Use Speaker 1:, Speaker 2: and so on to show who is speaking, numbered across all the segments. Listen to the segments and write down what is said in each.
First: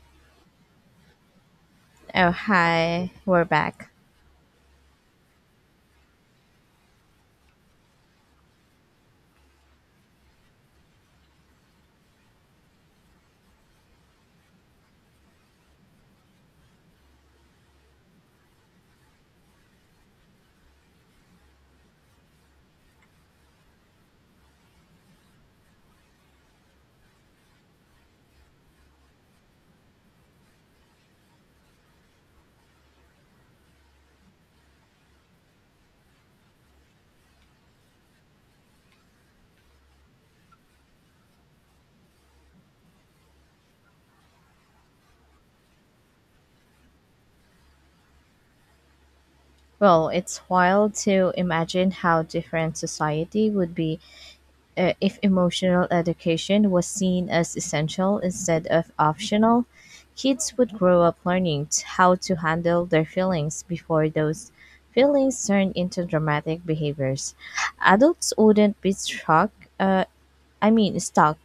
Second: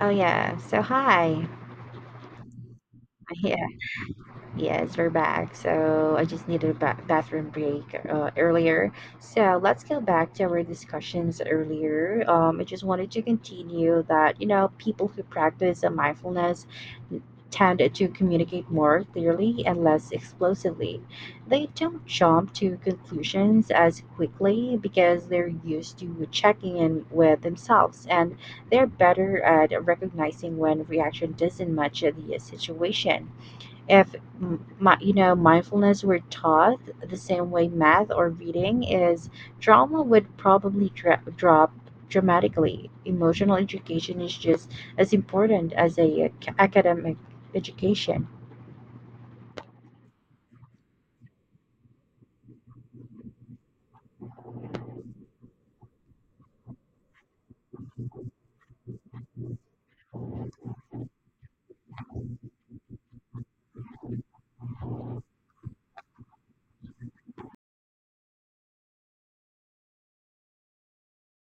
Speaker 1: Oh, yeah. So, hi.
Speaker 2: Oh, hi, we're
Speaker 1: Yeah.
Speaker 2: back.
Speaker 1: Yes, we're back. So I just needed a bathroom break earlier. So let's go back to our discussions earlier. I just wanted to continue that, you know, people who practice mindfulness tend to communicate more clearly and less explosively. They don't jump to conclusions as quickly because they're used to checking in with themselves, and they're better at recognizing when reaction doesn't match the situation. If my, you know, mindfulness were taught the same way math or reading is, trauma would probably drop dramatically. Emotional education is just as important as academic education.
Speaker 2: Well, it's wild to imagine how different society would be if emotional education was seen as essential instead of optional. Kids would grow up learning how to handle their feelings before those feelings turn into dramatic behaviors. Adults wouldn't be uh, stuck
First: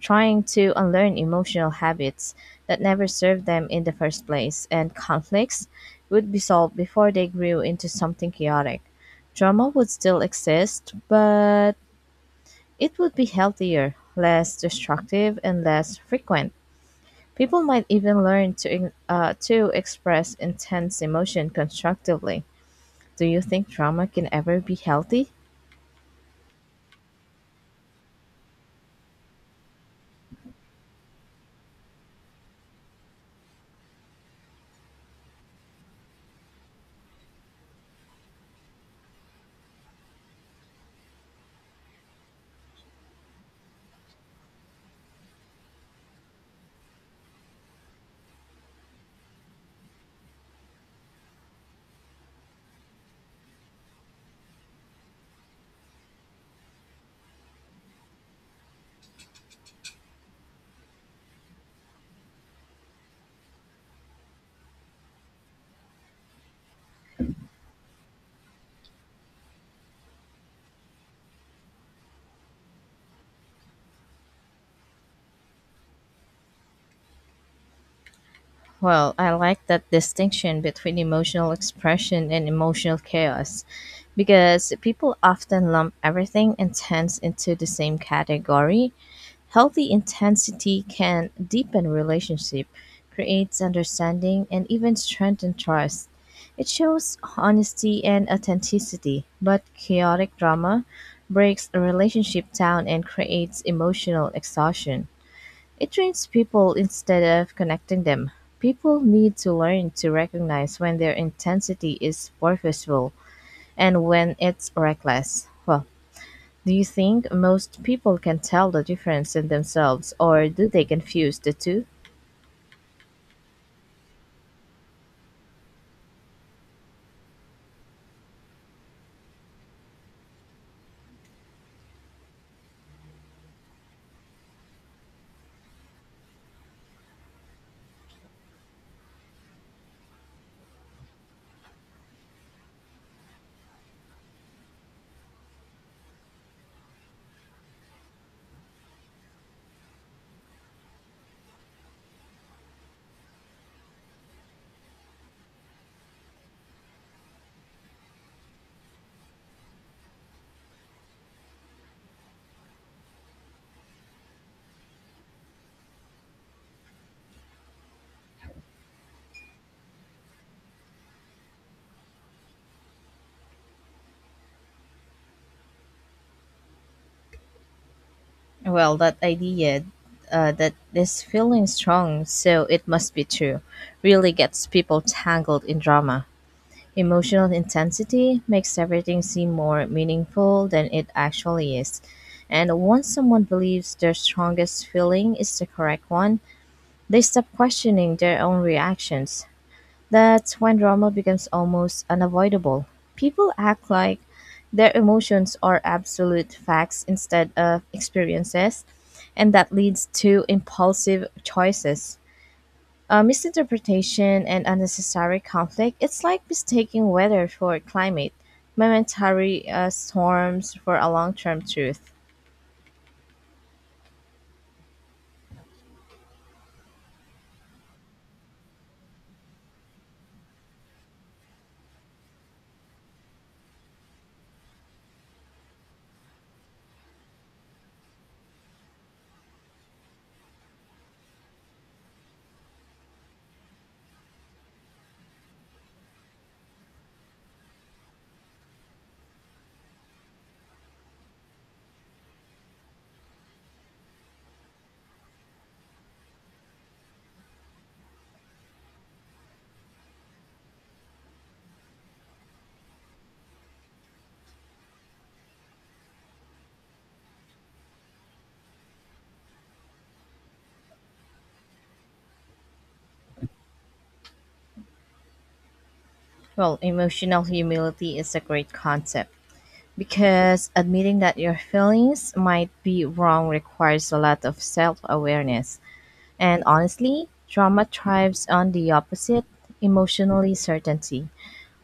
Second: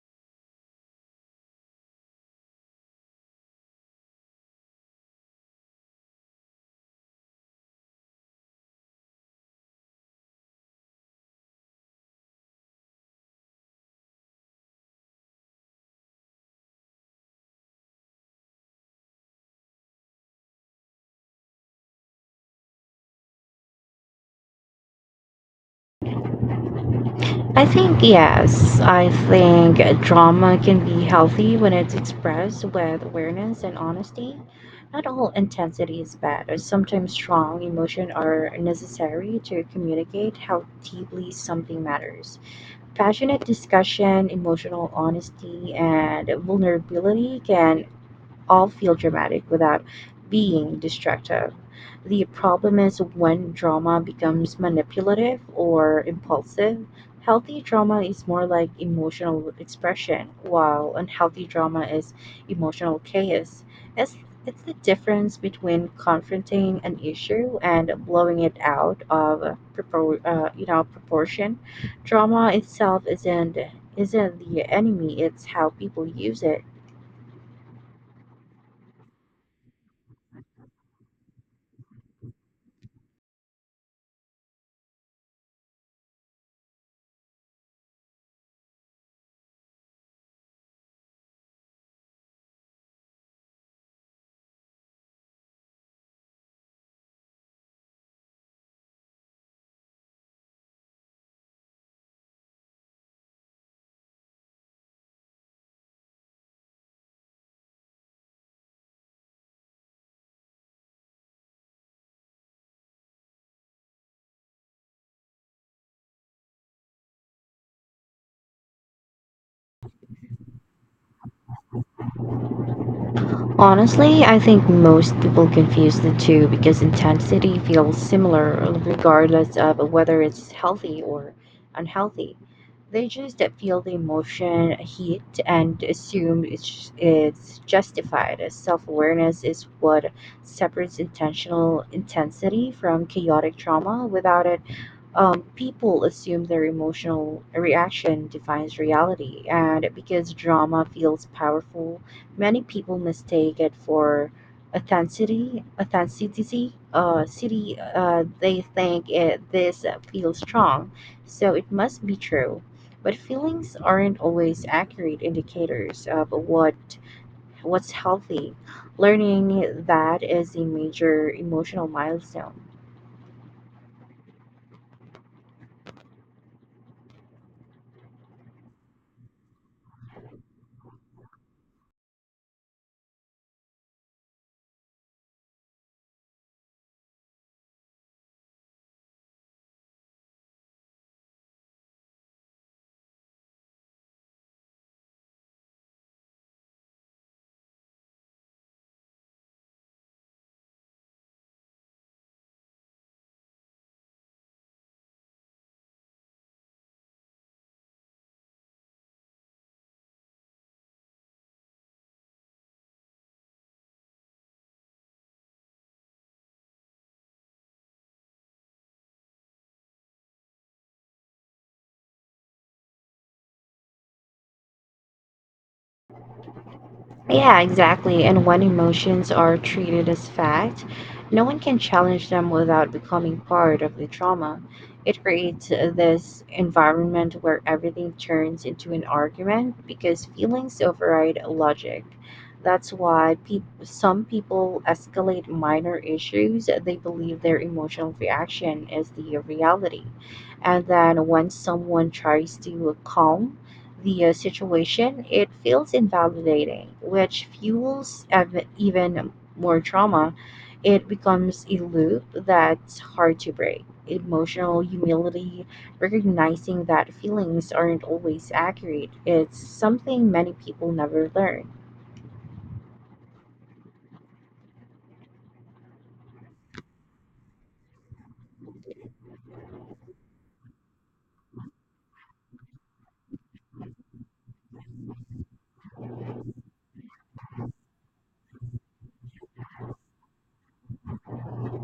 Speaker 2: trying to unlearn emotional habits that never served them in the first place, and conflicts would be solved before they grew into something chaotic. Drama would still exist, but it would be healthier, less destructive, and less frequent. People might even learn to express intense emotion constructively. Do you think drama can ever be healthy?
Speaker 1: I think yes, I think drama can be healthy when it's expressed with awareness and honesty. Not all intensity is bad, or sometimes strong emotion are necessary to communicate how deeply something matters. Passionate discussion, emotional honesty, and vulnerability can all feel dramatic without being destructive. The problem is when drama becomes manipulative or impulsive. Healthy drama is more like emotional expression, while unhealthy drama is emotional chaos. It's, it's the difference between confronting an issue and blowing it out of you know, proportion. Drama itself isn't the enemy; it's how people use it.
Speaker 2: Well, I like that distinction between emotional expression and emotional chaos because people often lump everything intense into the same category. Healthy intensity can deepen relationship, creates understanding, and even strengthen trust. It shows honesty and authenticity, but chaotic drama breaks a relationship down and creates emotional exhaustion. It trains people instead of connecting them. People need to learn to recognize when their intensity is purposeful and when it's reckless. Well, do you think most people can tell the difference in themselves, or do they confuse the two?
Speaker 1: Honestly, I think most people confuse the two because intensity feels similar regardless of whether it's healthy or unhealthy. They just feel the emotion, heat, and assume it's justified. Self awareness is what separates intentional intensity from chaotic trauma. Without it, people assume their emotional reaction defines reality, and because drama feels powerful, many people mistake it for authenticity. Authenticity. City. They think it, this feels strong, so it must be true. But feelings aren't always accurate indicators of what's healthy. Learning that is a major emotional milestone.
Speaker 2: Well, that idea that this feeling strong, so it must be true, really gets people tangled in drama. Emotional intensity makes everything seem more meaningful than it actually is. And once someone believes their strongest feeling is the correct one, they stop questioning their own reactions. That's when drama becomes almost unavoidable. People act like their emotions are absolute facts instead of experiences, and that leads to impulsive choices. Misinterpretation and unnecessary conflict, it's like mistaking weather for climate, momentary storms for a long term truth.
Speaker 1: Yeah, exactly. And when emotions are treated as fact, no one can challenge them without becoming part of the trauma. It creates this environment where everything turns into an argument because feelings override logic. That's why peop some people escalate minor issues. They believe their emotional reaction is the reality. And then when someone tries to calm the situation, it feels invalidating, which fuels even more trauma. It becomes a loop that's hard to break. Emotional humility, recognizing that feelings aren't always accurate, it's something many people never learn.
Speaker 2: Well, emotional humility is a great concept because admitting that your feelings might be wrong requires a lot of self awareness. And honestly, trauma thrives on the opposite emotionally certainty.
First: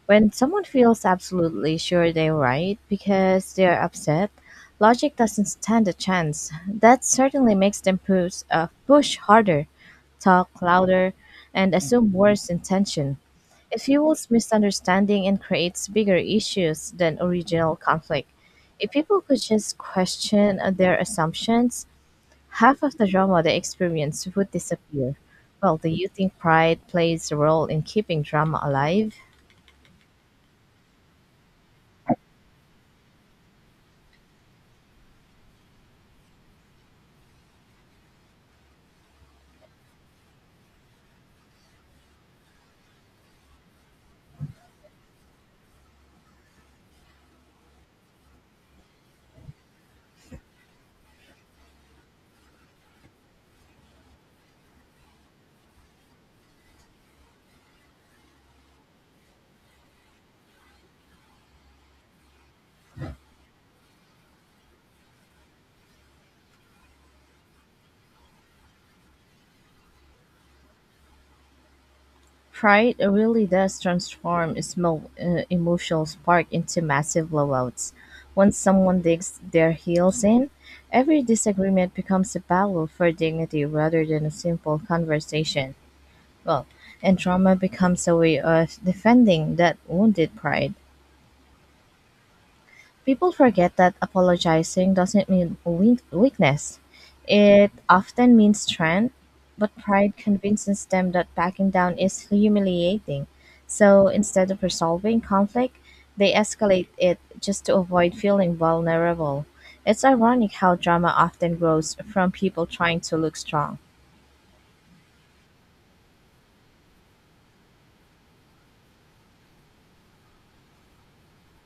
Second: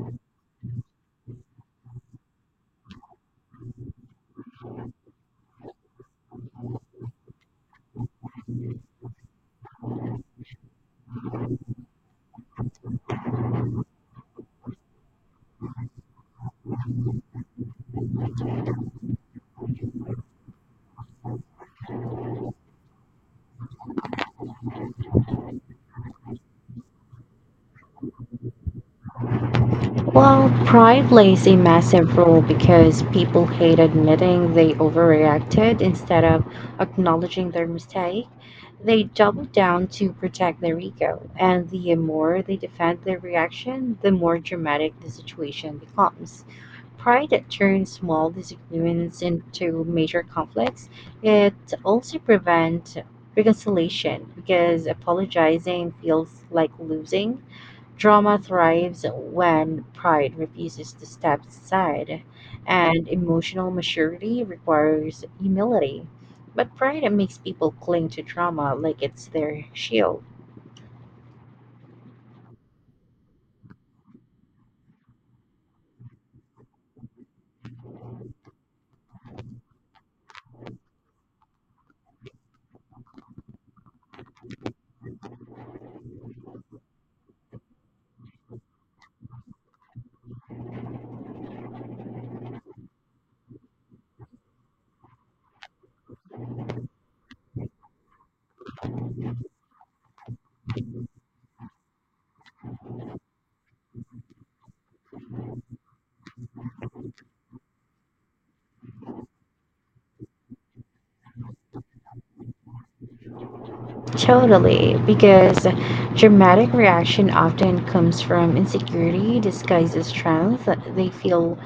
Speaker 2: When someone feels absolutely sure they're right because they're upset, logic doesn't stand a chance. That certainly makes them push harder, talk louder, and assume worse intention. It fuels misunderstanding and creates bigger issues than original conflict. If people could just question their assumptions, half of the drama they experience would disappear. Well, do you think pride plays a role in keeping drama alive?
Speaker 1: Well, pride plays a massive role because people hate admitting they overreacted instead of acknowledging their mistake. They double down to protect their ego, and the more they defend their reaction, the more dramatic the situation becomes. Pride that turns small disagreements into major conflicts. It also prevents reconciliation because apologizing feels like losing. Drama thrives when pride refuses to step aside, and emotional maturity requires humility. But pride makes people cling to drama like it's their shield.
Speaker 2: Pride really does transform small emotional spark into massive blowouts. Once someone digs their heels in, every disagreement becomes a battle for dignity rather than a simple conversation. Well, and trauma becomes a way of defending that wounded pride. People forget that apologizing doesn't mean weakness. It often means strength, but pride convinces them that backing down is humiliating. So instead of resolving conflict, they escalate it just to avoid feeling vulnerable. It's ironic how drama often grows from people trying to look strong.
Speaker 1: Totally, because dramatic reaction often comes from insecurity disguised as strength. They feel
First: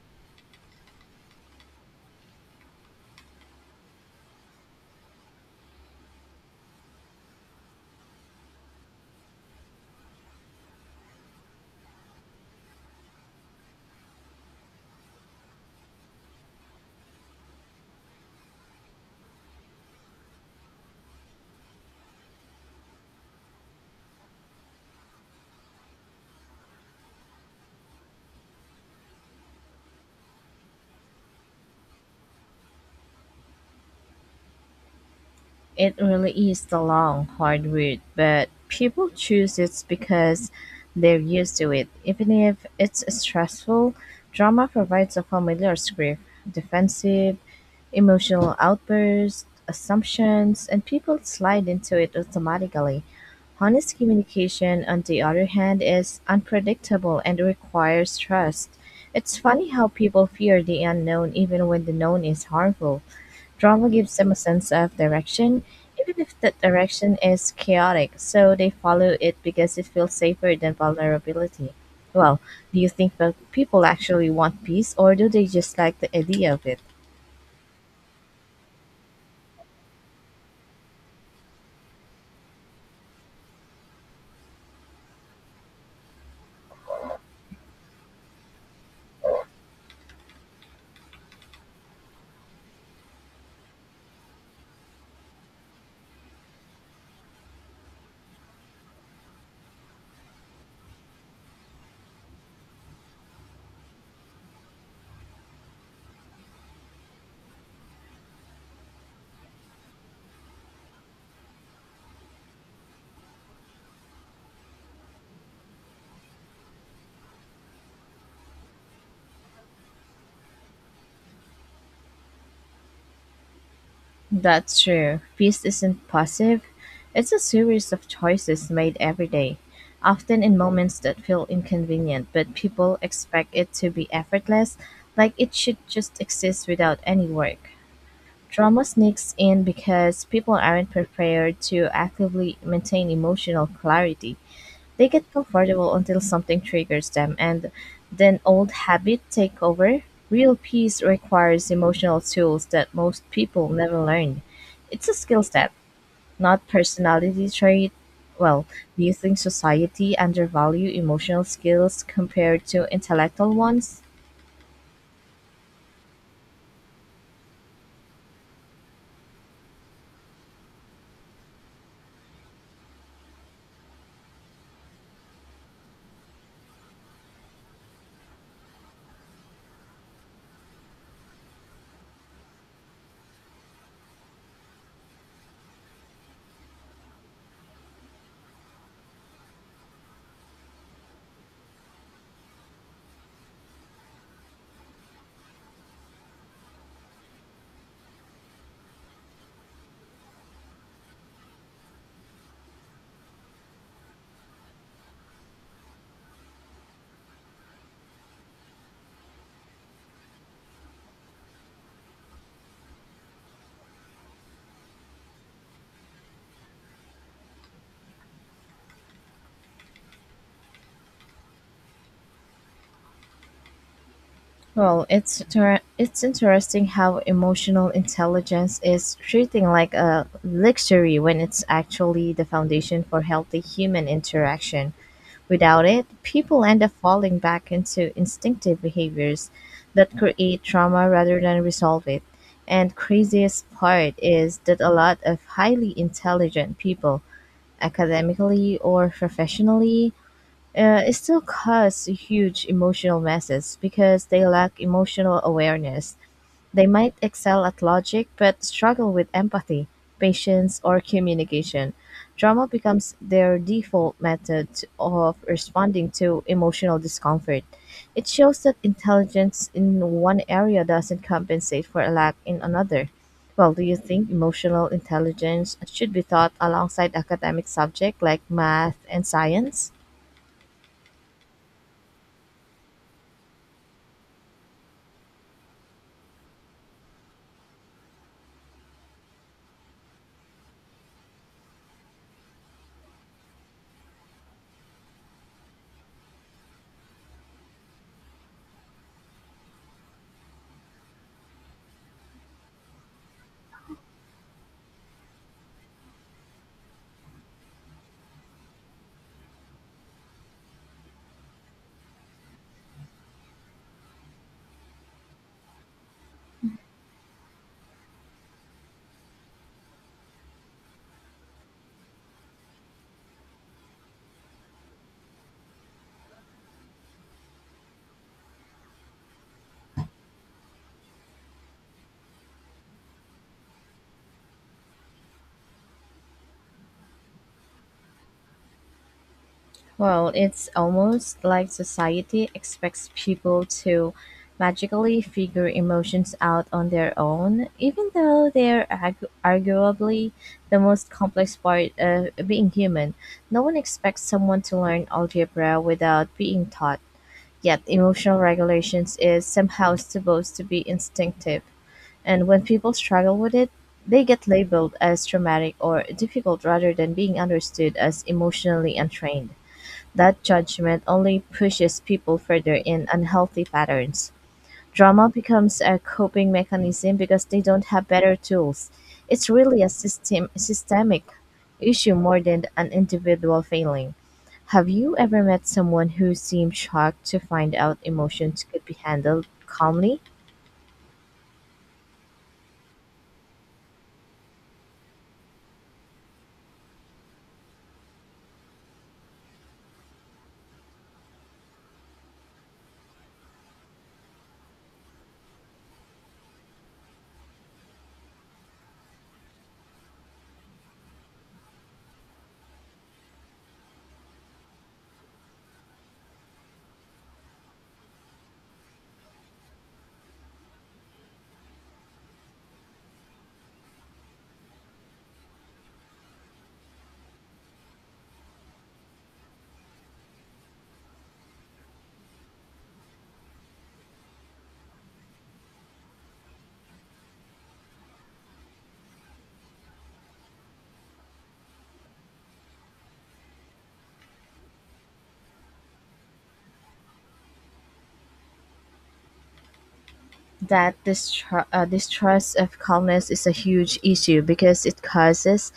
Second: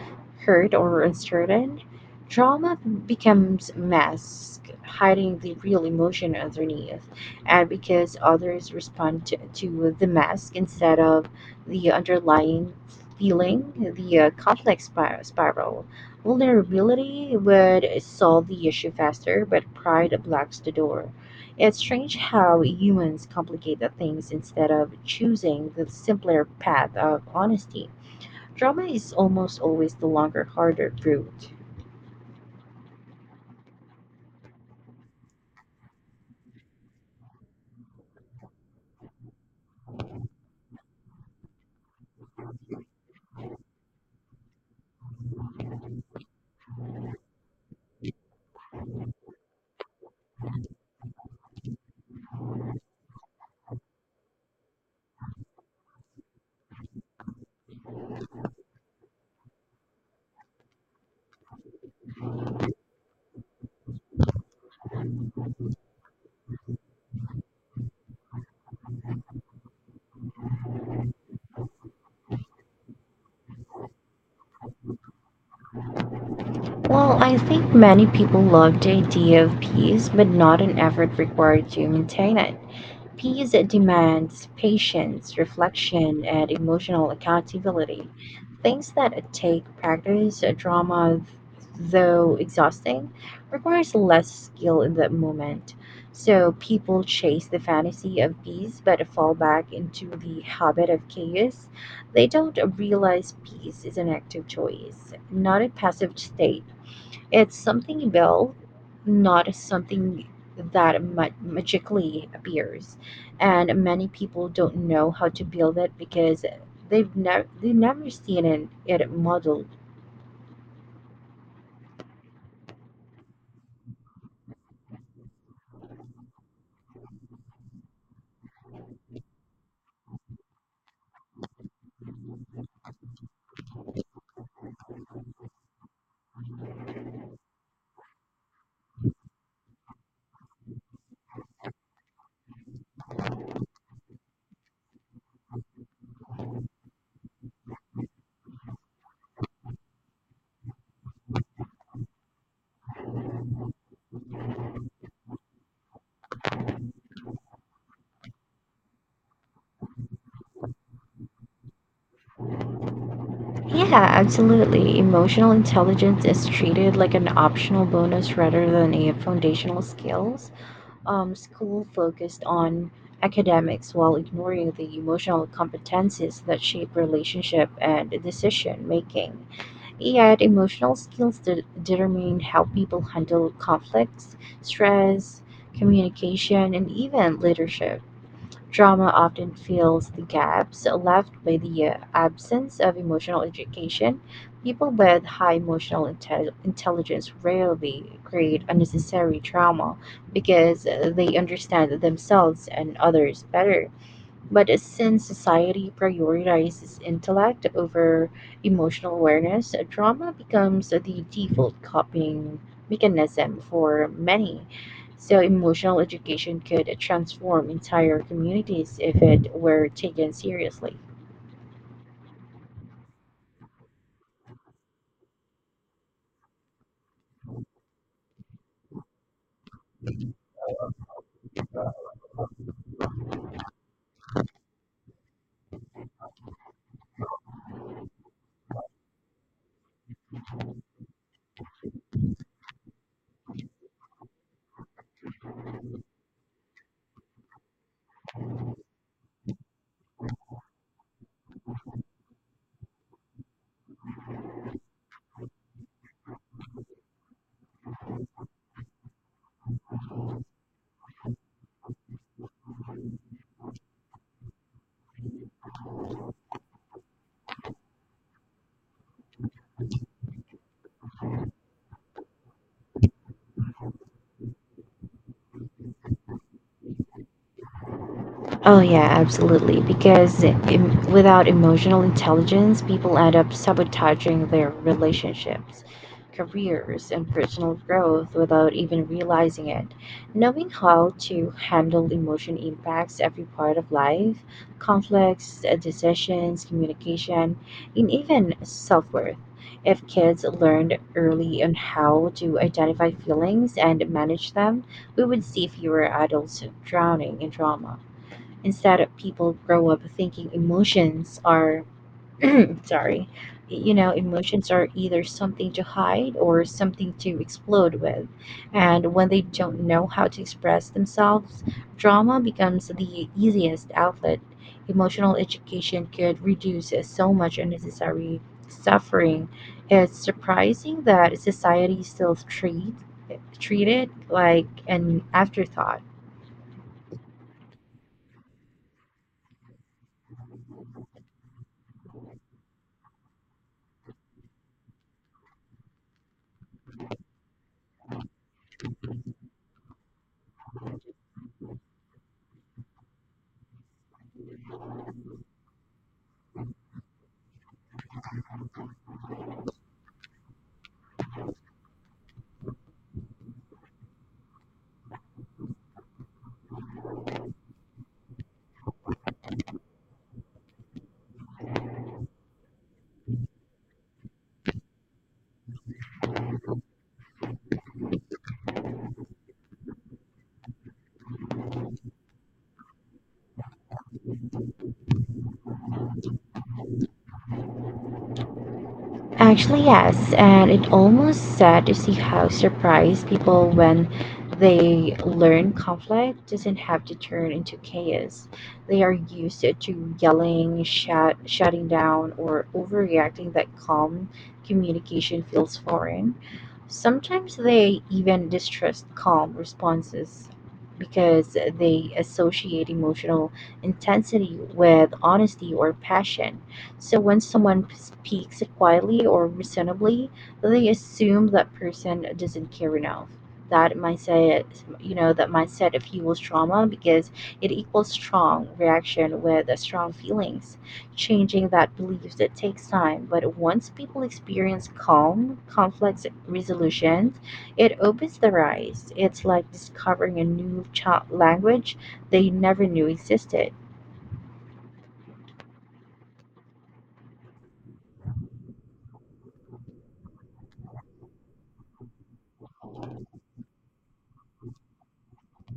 Speaker 1: hurt or uncertain. Drama becomes mask, hiding the real emotion underneath. And because others respond to the mask instead of the underlying feeling, the conflict spiral. Vulnerability would solve the issue faster, but pride blocks the door. It's strange how humans complicate things instead of choosing the simpler path of honesty. Drama is almost always the longer, harder route.
Speaker 2: It really is the long, hard route, but people choose it because they're used to it. Even if it's stressful, drama provides a familiar script defensive, emotional outbursts, assumptions, and people slide into it automatically. Honest communication, on the other hand, is unpredictable and requires trust. It's funny how people fear the unknown even when the known is harmful. Drama gives them a sense of direction, even if that direction is chaotic, so they follow it because it feels safer than vulnerability. Well, do you think that people actually want peace or do they just like the idea of it?
Speaker 1: Well, I think many people love the idea of peace, but not an effort required to maintain it. Peace demands patience, reflection, and emotional accountability. Things that take practice. Drama, though exhausting, requires less skill in that moment. So people chase the fantasy of peace but fall back into the habit of chaos. They don't realize peace is an active choice, not a passive state. It's something you build, not something that magically appears. And many people don't know how to build it because they've never seen it, it modeled.
Speaker 2: That's true. Peace isn't passive, it's a series of choices made every day, often in moments that feel inconvenient, but people expect it to be effortless, like it should just exist without any work. Drama sneaks in because people aren't prepared to actively maintain emotional clarity. They get comfortable until something triggers them, and then old habits take over. Real peace requires emotional tools that most people never learn. It's a skill set, not personality trait. Well, do you think society undervalue emotional skills compared to intellectual ones?
Speaker 1: Yeah, absolutely. Emotional intelligence is treated like an optional bonus rather than a foundational skills. School focused on academics while ignoring the emotional competencies that shape relationship and decision making. Yet, emotional skills determine how people handle conflicts, stress, communication, and even leadership. Drama often fills the gaps left by the absence of emotional education. People with high emotional intelligence rarely create unnecessary trauma because they understand themselves and others better. But since society prioritizes intellect over emotional awareness, drama becomes the default coping mechanism for many. So, emotional education could transform entire communities if it were taken seriously.
Speaker 2: Well, it's interesting how emotional intelligence is treating like a luxury when it's actually the foundation for healthy human interaction. Without it, people end up falling back into instinctive behaviors that create trauma rather than resolve it. And craziest part is that a lot of highly intelligent people, academically or professionally, it still cuts huge emotional messes because they lack emotional awareness. They might excel at logic but struggle with empathy, patience, or communication. Drama becomes their default method of responding to emotional discomfort. It shows that intelligence in one area doesn't compensate for a lack in another. Well, do you think emotional intelligence should be taught alongside academic subjects like
Speaker 1: Oh,
Speaker 2: math
Speaker 1: yeah,
Speaker 2: and
Speaker 1: absolutely.
Speaker 2: science?
Speaker 1: Because without emotional intelligence, people end up sabotaging their relationships, careers, and personal growth without even realizing it. Knowing how to handle emotion impacts every part of life: conflicts, decisions, communication, and even self worth. If kids learned early on how to identify feelings and manage them, we would see fewer adults drowning in trauma instead of people grow up thinking emotions are sorry, you know, emotions are either something to hide or something to explode with, and when they don't know how to express themselves, drama becomes the easiest outlet. Emotional education could reduce so much unnecessary suffering. It's surprising that society still treat it like an afterthought.
Speaker 2: Well, it's almost like society expects people to magically figure emotions out on their own, even though they're arguably the most complex part of being human. No one expects someone to learn algebra without being taught, yet, emotional regulations is somehow supposed to be instinctive. And when people struggle with it, they get labeled as traumatic or difficult rather than being understood as emotionally untrained. That judgment only pushes people further in unhealthy patterns. Drama becomes a coping mechanism because they don't have better tools. It's really a systemic issue more than an individual failing. Have you ever met someone who seemed shocked to find out emotions could be handled
Speaker 1: Actually,
Speaker 2: calmly?
Speaker 1: yes, and it almost sad to see how surprised people when they learn conflict doesn't have to turn into chaos. They are used to yelling, shout, shutting down, or overreacting that calm communication feels foreign. Sometimes they even distrust calm responses because they associate emotional intensity with honesty or passion, so when someone speaks quietly or reasonably, they assume that person doesn't care enough. That mindset, that mindset fuels trauma because it equals strong reaction with strong feelings. Changing that belief it takes time, but once people experience calm, conflict resolutions, it opens their eyes. It's like discovering a new language they never knew existed.
Speaker 2: That distrust of calmness is a huge issue because it causes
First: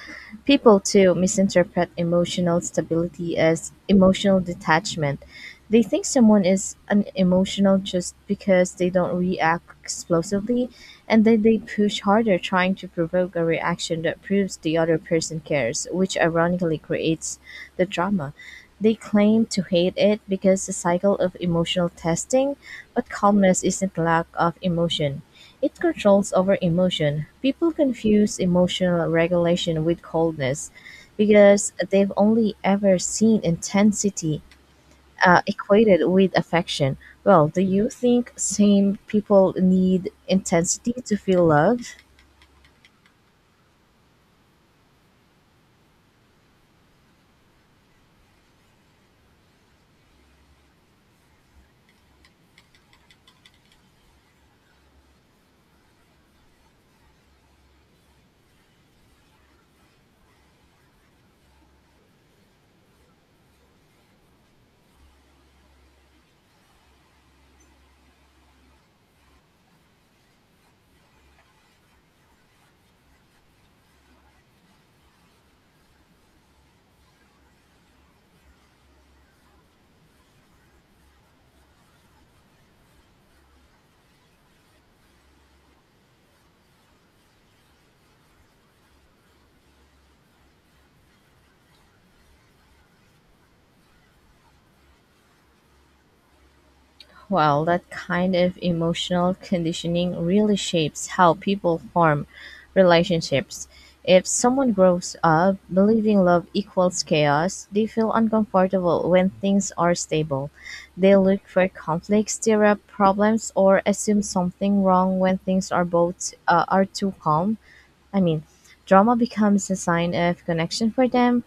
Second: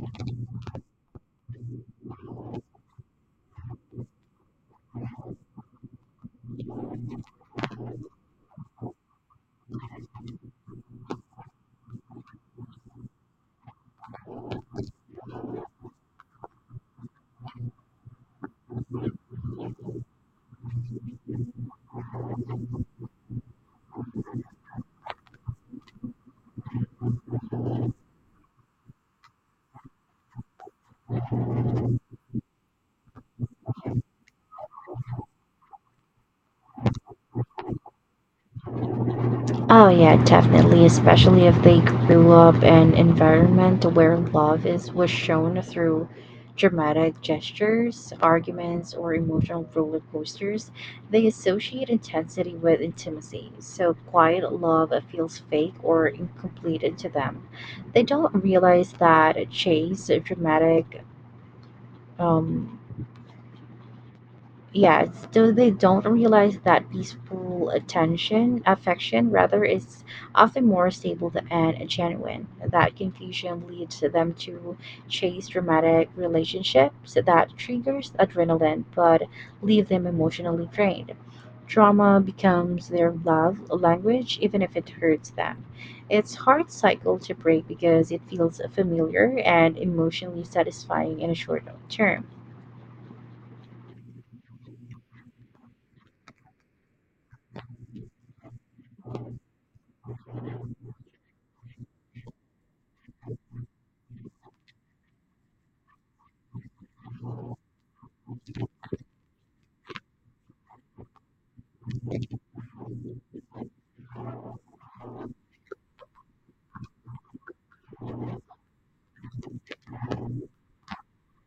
Speaker 2: people to misinterpret emotional stability as emotional detachment. They think someone is unemotional just because they don't react explosively, and then they push harder trying to provoke a reaction that proves the other person cares, which ironically creates the drama. They claim to hate it because the cycle of emotional testing but calmness isn't lack of emotion. It controls over emotion. People confuse emotional regulation with coldness because they've only ever seen intensity equated with affection. Well, do you think sane people
Speaker 1: Oh,
Speaker 2: need
Speaker 1: yeah, definitely,
Speaker 2: intensity to
Speaker 1: especially
Speaker 2: feel
Speaker 1: if they
Speaker 2: loved?
Speaker 1: grew up in an environment where love is was shown through dramatic gestures, arguments, or emotional roller coasters. They associate intensity with intimacy, so quiet love feels fake or incomplete to them. They don't realize that chase, dramatic, um, yeah, so they don't realize that peaceful attention, affection rather, is often more stable and genuine. That confusion leads to them to chase dramatic relationships that triggers adrenaline but leave them emotionally drained. Trauma becomes their love language, even if it hurts them. It's hard cycle to break because it feels familiar and emotionally satisfying in a short term.
Speaker 2: Well, that kind of emotional conditioning really shapes how people form relationships. If someone grows up believing love equals chaos, they feel uncomfortable when things are stable. They look for conflict, stir up problems, or assume something wrong when things are both are too calm. I mean, drama becomes a sign of connection for them,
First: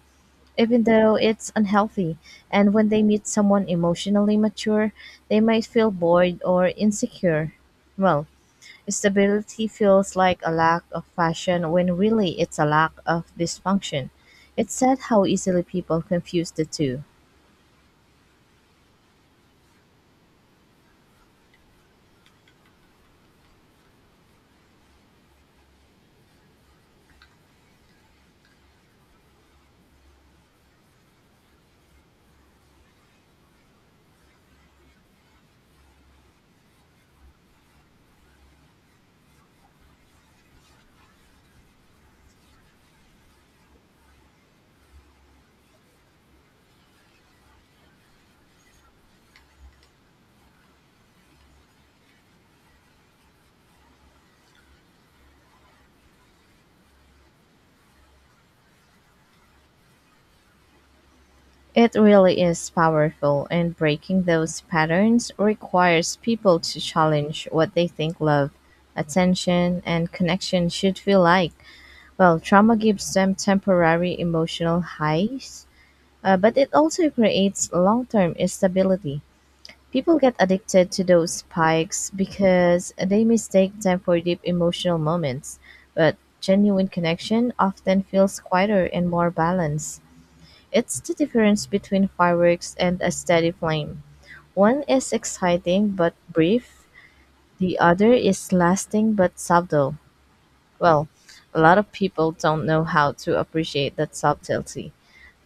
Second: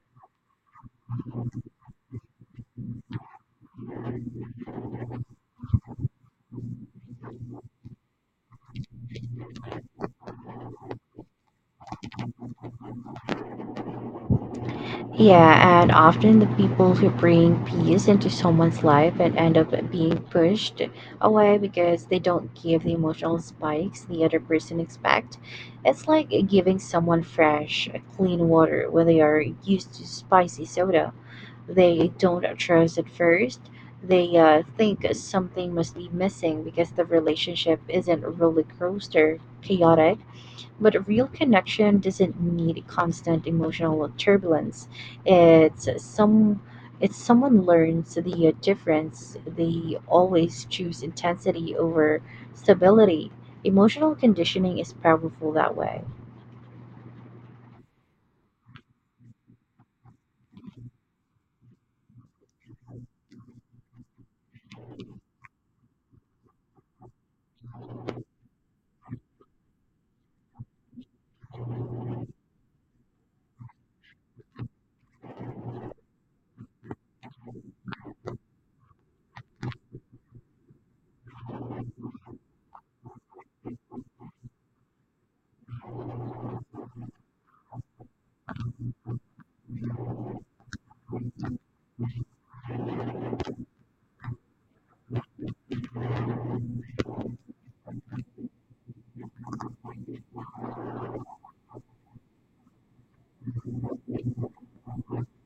Speaker 2: even though it's unhealthy. And when they meet someone emotionally mature, they might feel bored or insecure. Well, stability feels like a lack of passion when really it's a lack of dysfunction. It's sad how easily
Speaker 1: Yeah, and
Speaker 2: people
Speaker 1: often
Speaker 2: confuse
Speaker 1: the
Speaker 2: the
Speaker 1: people
Speaker 2: two.
Speaker 1: who bring peace into someone's life and end up being pushed away because they don't give the emotional spikes the other person expect. It's like giving someone fresh, clean water when they are used to spicy soda. They don't trust at first. They think something must be missing because the relationship isn't roller coaster chaotic. But a real connection doesn't need constant emotional turbulence. It's some it's someone learns the difference. They always choose intensity over stability. Emotional conditioning is powerful that way.
Speaker 2: It really is powerful, and breaking those patterns requires people to challenge what they think love, attention, and connection should feel like. Well, trauma gives them temporary emotional highs, but it also creates long term instability. People get addicted to those spikes because they mistake them for deep emotional moments, but genuine connection often feels quieter and more balanced. It's the difference between fireworks and a steady flame. One is exciting but brief, the other is lasting but subtle. Well, a lot of people don't know how to appreciate that subtlety.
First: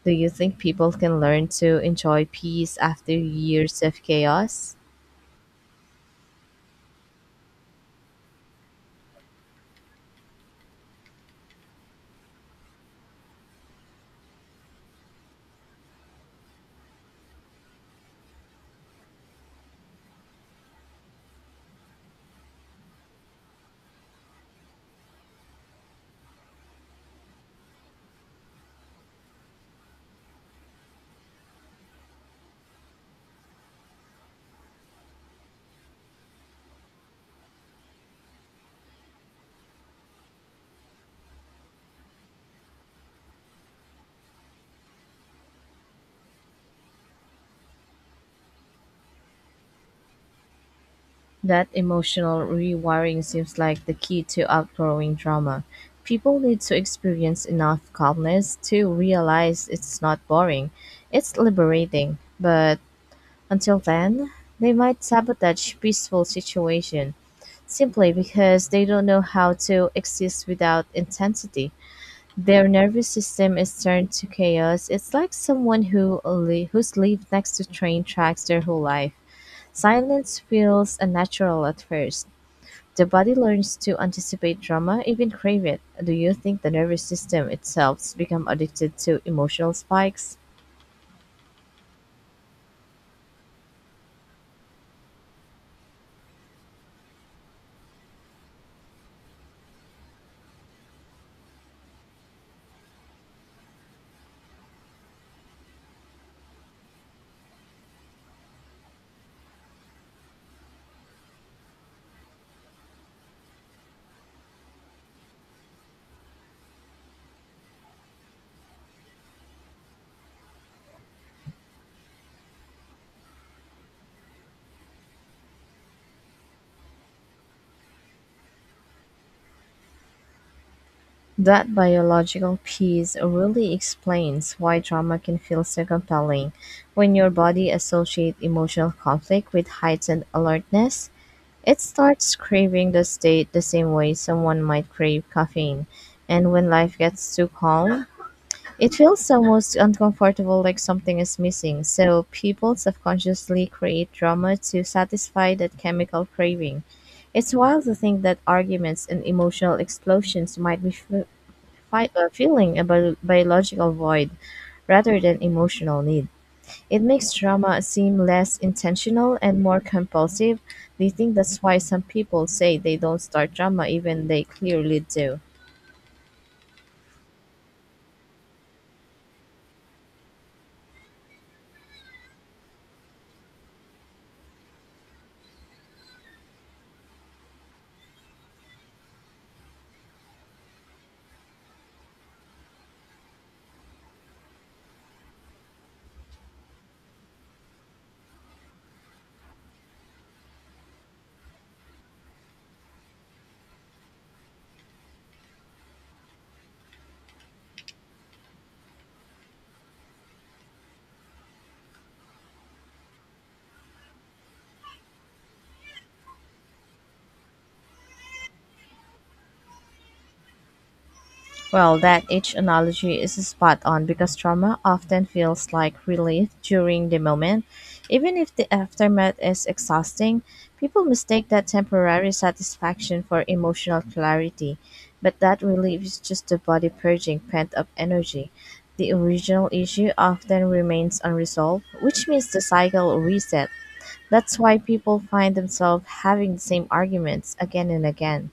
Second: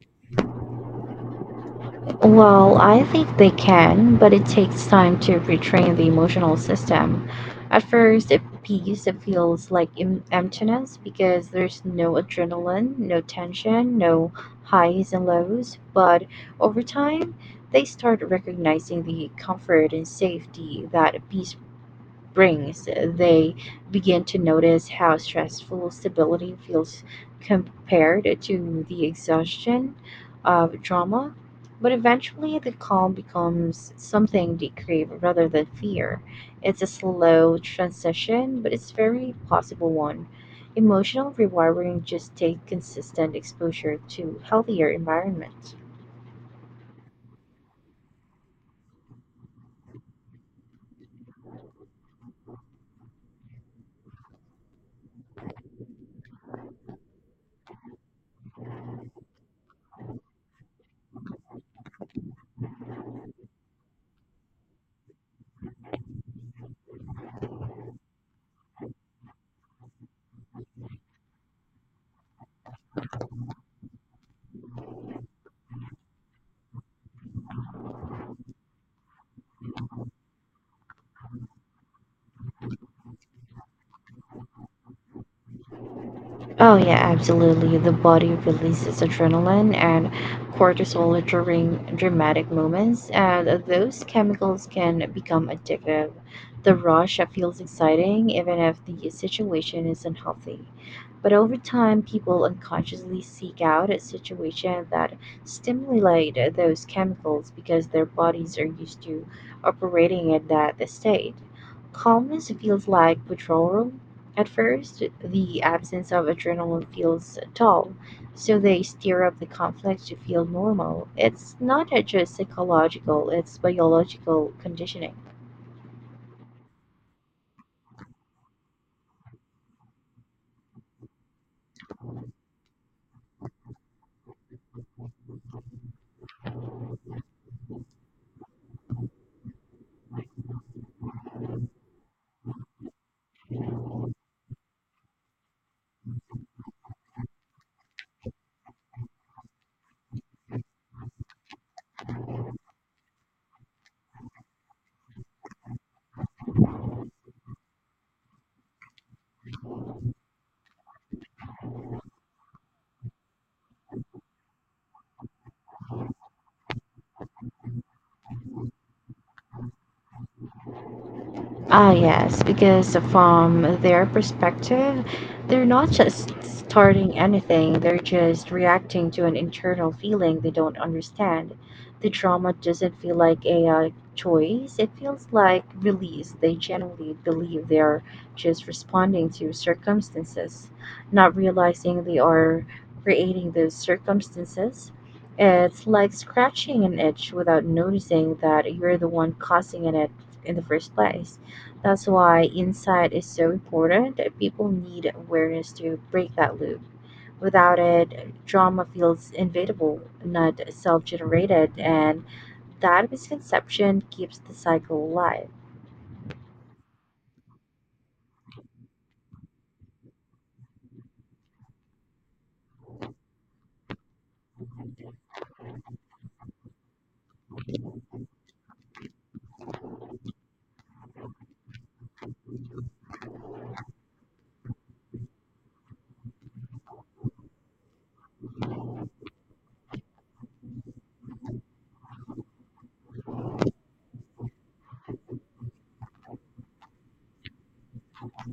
Speaker 2: Do you think people can learn to enjoy
Speaker 1: Well,
Speaker 2: peace
Speaker 1: I
Speaker 2: after
Speaker 1: think they
Speaker 2: years of
Speaker 1: can, but it
Speaker 2: chaos?
Speaker 1: takes time to retrain the emotional system. At first, it peace it feels like emptiness because there's no adrenaline, no tension, no highs and lows. But over time, they start recognizing the comfort and safety that peace brings. They begin to notice how stressful stability feels compared to the exhaustion of drama. But eventually, the calm becomes something they crave rather than fear. It's a slow transition, but it's very possible one. Emotional rewiring just take consistent exposure to healthier environment.
Speaker 2: That emotional rewiring seems like the key to outgrowing drama. People need to experience enough calmness to realize it's not boring, it's liberating. But until then, they might sabotage peaceful situation simply because they don't know how to exist without intensity. Their nervous system is turned to chaos. It's like someone who's lived next to train tracks their whole life. Silence feels unnatural at first. The body learns to anticipate drama, even crave it. Do you think the
Speaker 1: Oh, yeah,
Speaker 2: nervous system
Speaker 1: absolutely. The
Speaker 2: itself's
Speaker 1: body
Speaker 2: become addicted
Speaker 1: releases
Speaker 2: to emotional
Speaker 1: adrenaline and
Speaker 2: spikes?
Speaker 1: cortisol during dramatic moments, and those chemicals can become addictive. The rush feels exciting, even if the situation is unhealthy. But over time, people unconsciously seek out a situation that stimulate those chemicals because their bodies are used to operating at that state. Calmness feels like withdrawal. At first, the absence of adrenaline feels dull, so they stir up the conflict to feel normal. It's not just psychological, it's biological conditioning.
Speaker 2: That biological piece really explains why drama can feel so compelling. When your body associates emotional conflict with heightened alertness, it starts craving the state the same way someone might crave caffeine, and when life gets too calm, it feels almost uncomfortable like something is missing. So people subconsciously create drama to satisfy that chemical craving. It's wild to think that arguments and emotional explosions might be filling a biological void rather than emotional need. It makes drama seem less intentional and more compulsive. Do you think that's why
Speaker 1: Ah,
Speaker 2: some
Speaker 1: yes,
Speaker 2: people say
Speaker 1: because
Speaker 2: they don't start
Speaker 1: from
Speaker 2: drama
Speaker 1: their
Speaker 2: even they clearly
Speaker 1: perspective,
Speaker 2: do?
Speaker 1: they're not just starting anything, they're just reacting to an internal feeling they don't understand. The trauma doesn't feel like a choice, it feels like release. They generally believe they're just responding to circumstances, not realizing they are creating those circumstances. It's like scratching an itch without noticing that you're the one causing it in the first place. That's why insight is so important. People need awareness to break that loop. Without it, trauma feels invadable, not self generated, and that misconception keeps the cycle alive.
Speaker 2: Well, that age analogy is spot on because trauma often feels like relief during the moment. Even if the aftermath is exhausting, people mistake that temporary satisfaction for emotional clarity. But that relief is just the body purging pent up energy. The original issue often remains unresolved, which means the cycle reset. That's why people find themselves having the same arguments again and again.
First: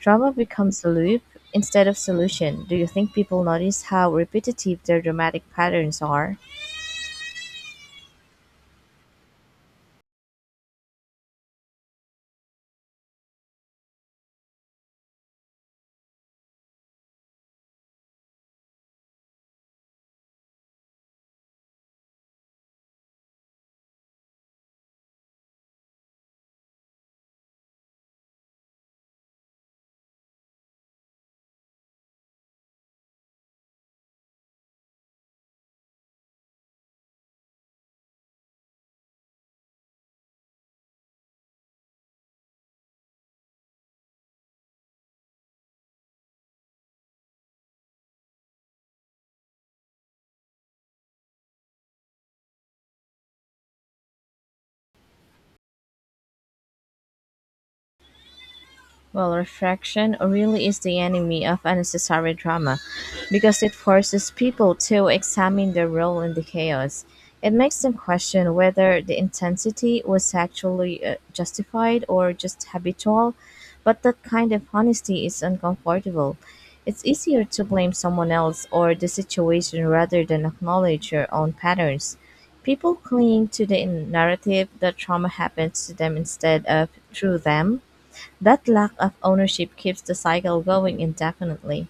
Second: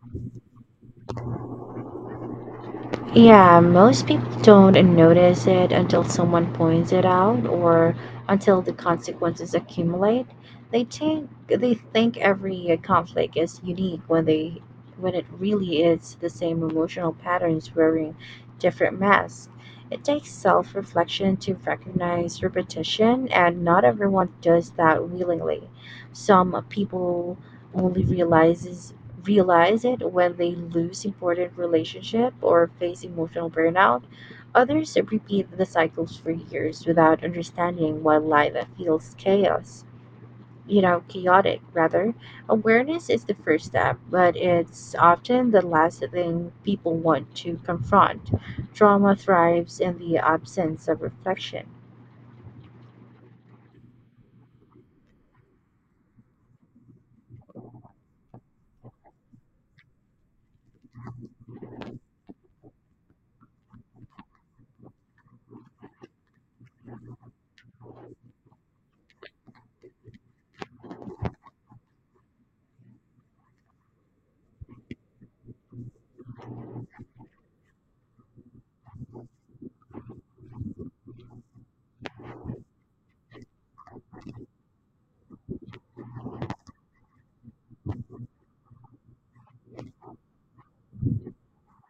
Speaker 2: Drama becomes a loop instead of solution. Do you think people
Speaker 1: Yeah,
Speaker 2: notice
Speaker 1: most
Speaker 2: how
Speaker 1: people
Speaker 2: repetitive
Speaker 1: don't
Speaker 2: their dramatic
Speaker 1: notice it
Speaker 2: patterns
Speaker 1: until
Speaker 2: are?
Speaker 1: someone points it out or until the consequences accumulate. They think every conflict is unique when they when it really is the same emotional patterns wearing different masks. It takes self-reflection to recognize repetition, and not everyone does that willingly. Some people only realizes realize it when they lose important relationship or face emotional burnout. Others repeat the cycles for years without understanding why life feels chaos, you know, chaotic rather. Awareness is the first step, but it's often the last thing people want to confront. Trauma thrives in the absence of reflection.
Speaker 2: Well, refraction really is the enemy of unnecessary drama because it forces people to examine their role in the chaos. It makes them question whether the intensity was actually justified or just habitual, but that kind of honesty is uncomfortable. It's easier to blame someone else or the situation rather than acknowledge your own patterns. People cling to the narrative that trauma happens to them instead of through them that lack of ownership keeps the cycle going indefinitely.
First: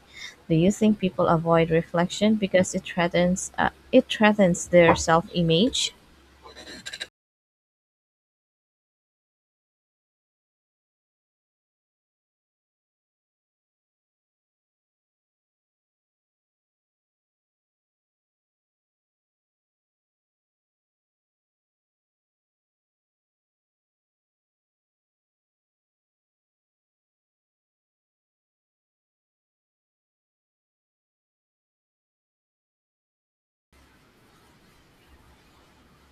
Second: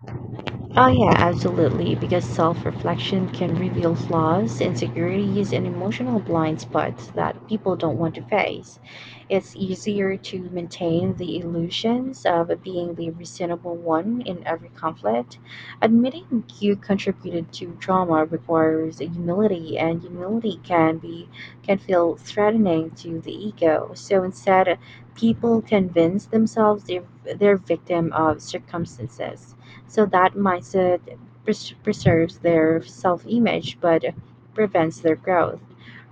Speaker 2: Do you
Speaker 1: Oh,
Speaker 2: think
Speaker 1: yeah,
Speaker 2: people avoid
Speaker 1: absolutely, because
Speaker 2: reflection
Speaker 1: self
Speaker 2: because it
Speaker 1: reflection can reveal flaws,
Speaker 2: threatens their
Speaker 1: insecurities, and
Speaker 2: self-image?
Speaker 1: emotional blind spots that people don't want to face. It's easier to maintain the illusions of being the reasonable one in every conflict. Admitting you contributed to trauma requires humility, and humility can feel threatening to the ego. So instead, people convince themselves they're victim of circumstances, so that mindset preserves their self image but prevents their growth.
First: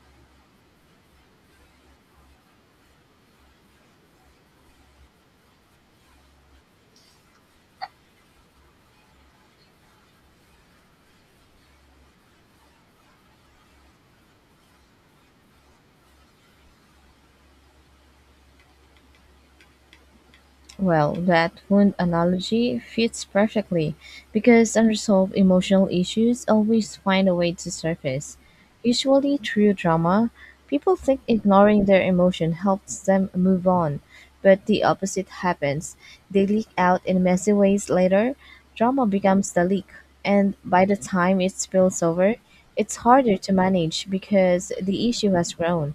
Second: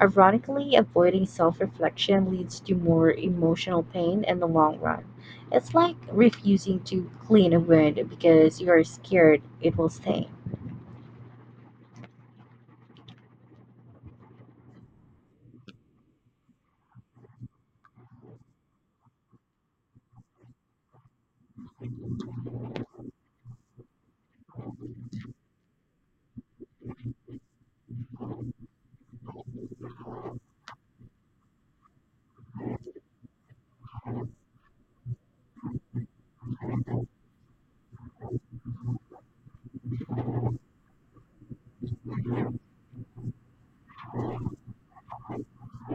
Speaker 1: Ironically, avoiding self reflection leads to more emotional pain in the long run. It's like refusing to clean a wound because you are scared it will sting.
Speaker 2: Well, that wound analogy fits perfectly because unresolved emotional issues always find a way to surface. Usually through drama, people think ignoring their emotion helps them move on, but the opposite happens. They leak out in messy ways later, drama becomes the leak, and by the time it spills over, it's harder to manage because the issue has grown.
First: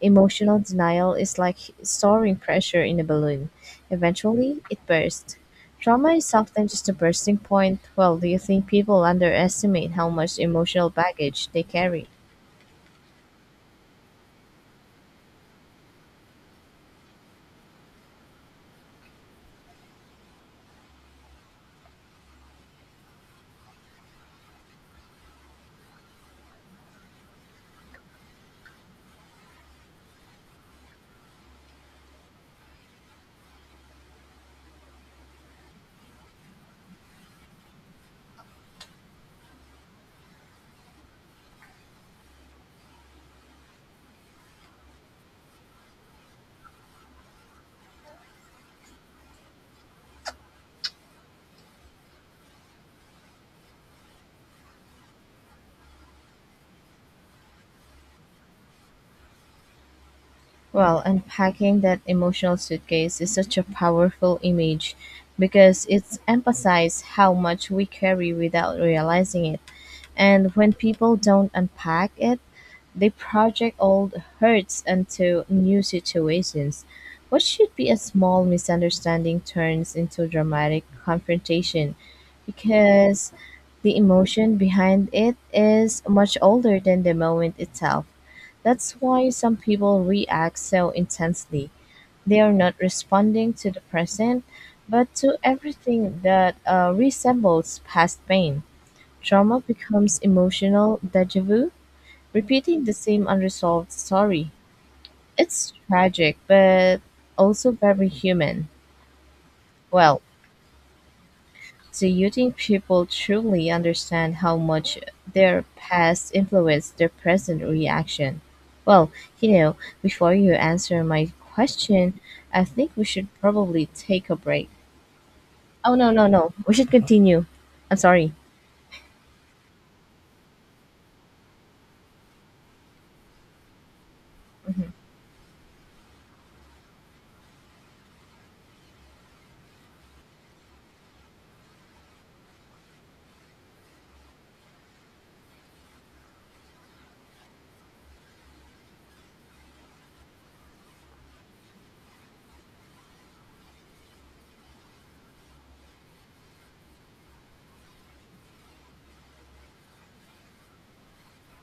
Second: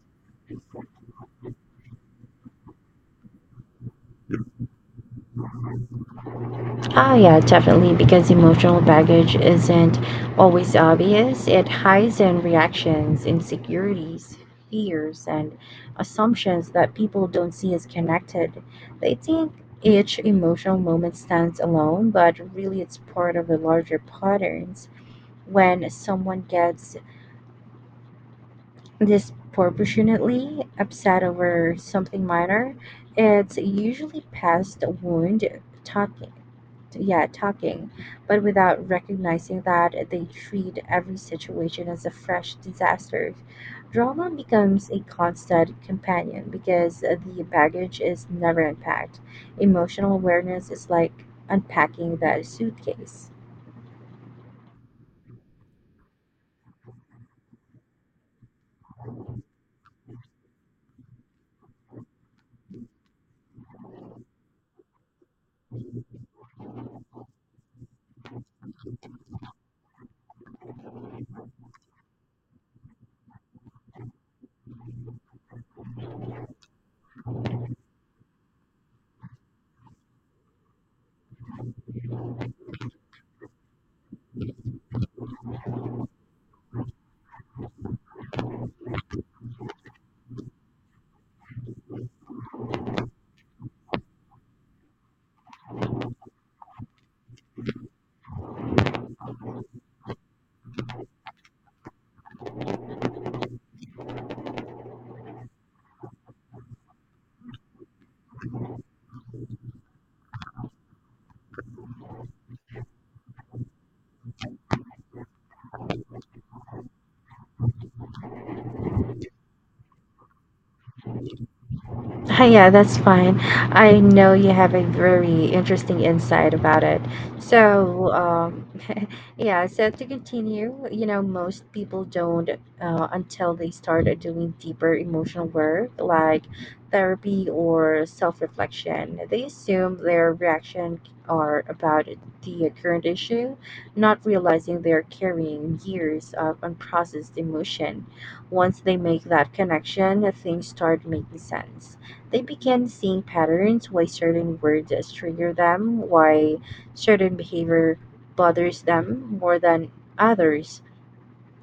Speaker 2: Emotional denial is like storing pressure in a balloon. Eventually, it bursts. Trauma is often just a
Speaker 1: Oh, yeah,
Speaker 2: bursting point.
Speaker 1: definitely,
Speaker 2: Well, do
Speaker 1: because
Speaker 2: you think
Speaker 1: emotional
Speaker 2: people
Speaker 1: baggage
Speaker 2: underestimate
Speaker 1: isn't
Speaker 2: how much
Speaker 1: always
Speaker 2: emotional
Speaker 1: obvious.
Speaker 2: baggage they
Speaker 1: It
Speaker 2: carry?
Speaker 1: hides in reactions, insecurities, fears, and assumptions that people don't see as connected. They think each emotional moment stands alone, but really it's part of a larger patterns. When someone gets disproportionately upset over something minor, it's usually past wound talking yeah talking but without recognizing that they treat every situation as a fresh disaster, drama becomes a constant companion because the baggage is never unpacked. Emotional awareness is like unpacking that suitcase.
Speaker 2: Well, unpacking that emotional suitcase is such a powerful image because it's emphasizes how much we carry without realizing it. And when people don't unpack it, they project old hurts into new situations. What should be a small misunderstanding turns into dramatic confrontation because the emotion behind it is much older than the moment itself. That's why some people react so intensely. They are not responding to the present, but to everything that resembles past pain. Trauma becomes emotional deja vu repeating the same unresolved story. It's tragic, but also very human. Well, do you think people truly understand how much their past influenced their present reaction? Well, you know, before you answer my question,
Speaker 1: Hi,
Speaker 2: I
Speaker 1: yeah,
Speaker 2: think
Speaker 1: that's
Speaker 2: we should
Speaker 1: fine.
Speaker 2: probably
Speaker 1: I
Speaker 2: take
Speaker 1: know
Speaker 2: a
Speaker 1: you
Speaker 2: break.
Speaker 1: have a very
Speaker 2: Oh,
Speaker 1: interesting
Speaker 2: no, no,
Speaker 1: insight
Speaker 2: no. We
Speaker 1: about
Speaker 2: should
Speaker 1: it.
Speaker 2: continue. I'm
Speaker 1: So,
Speaker 2: sorry.
Speaker 1: yeah, so to continue, you know, most people don't until they start doing deeper emotional work like therapy or self reflection. They assume their reaction are about the current issue, not realizing they're carrying years of unprocessed emotion. Once they make that connection, things start making sense. They begin seeing patterns, why certain words trigger them, why certain behavior bothers them more than others.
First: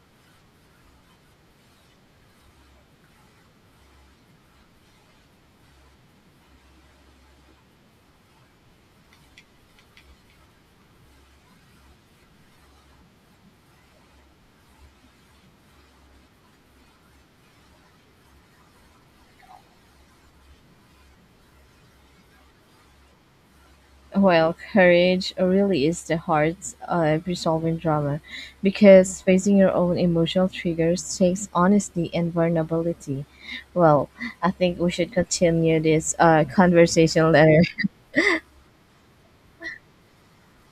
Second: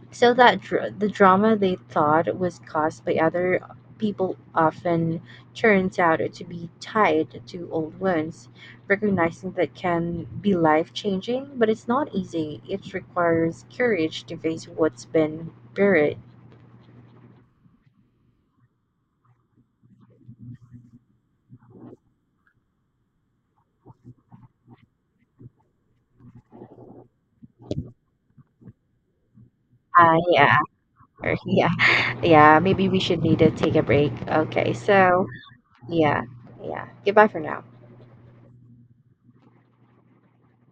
Speaker 1: So the drama they thought was caused by other people often turns out to be tied to old wounds. Recognizing that can be life changing, but it's not easy. It requires courage to face what's been buried.
Speaker 2: Well, courage really is the heart of resolving drama because facing your own
Speaker 1: Ah,
Speaker 2: emotional
Speaker 1: yeah,
Speaker 2: triggers takes
Speaker 1: yeah,
Speaker 2: honesty and
Speaker 1: yeah. Maybe we should
Speaker 2: vulnerability.
Speaker 1: need to take a
Speaker 2: Well,
Speaker 1: break.
Speaker 2: I
Speaker 1: Okay,
Speaker 2: think we should
Speaker 1: so
Speaker 2: continue this
Speaker 1: yeah. Yeah. Goodbye
Speaker 2: conversation
Speaker 1: for now.
Speaker 2: later.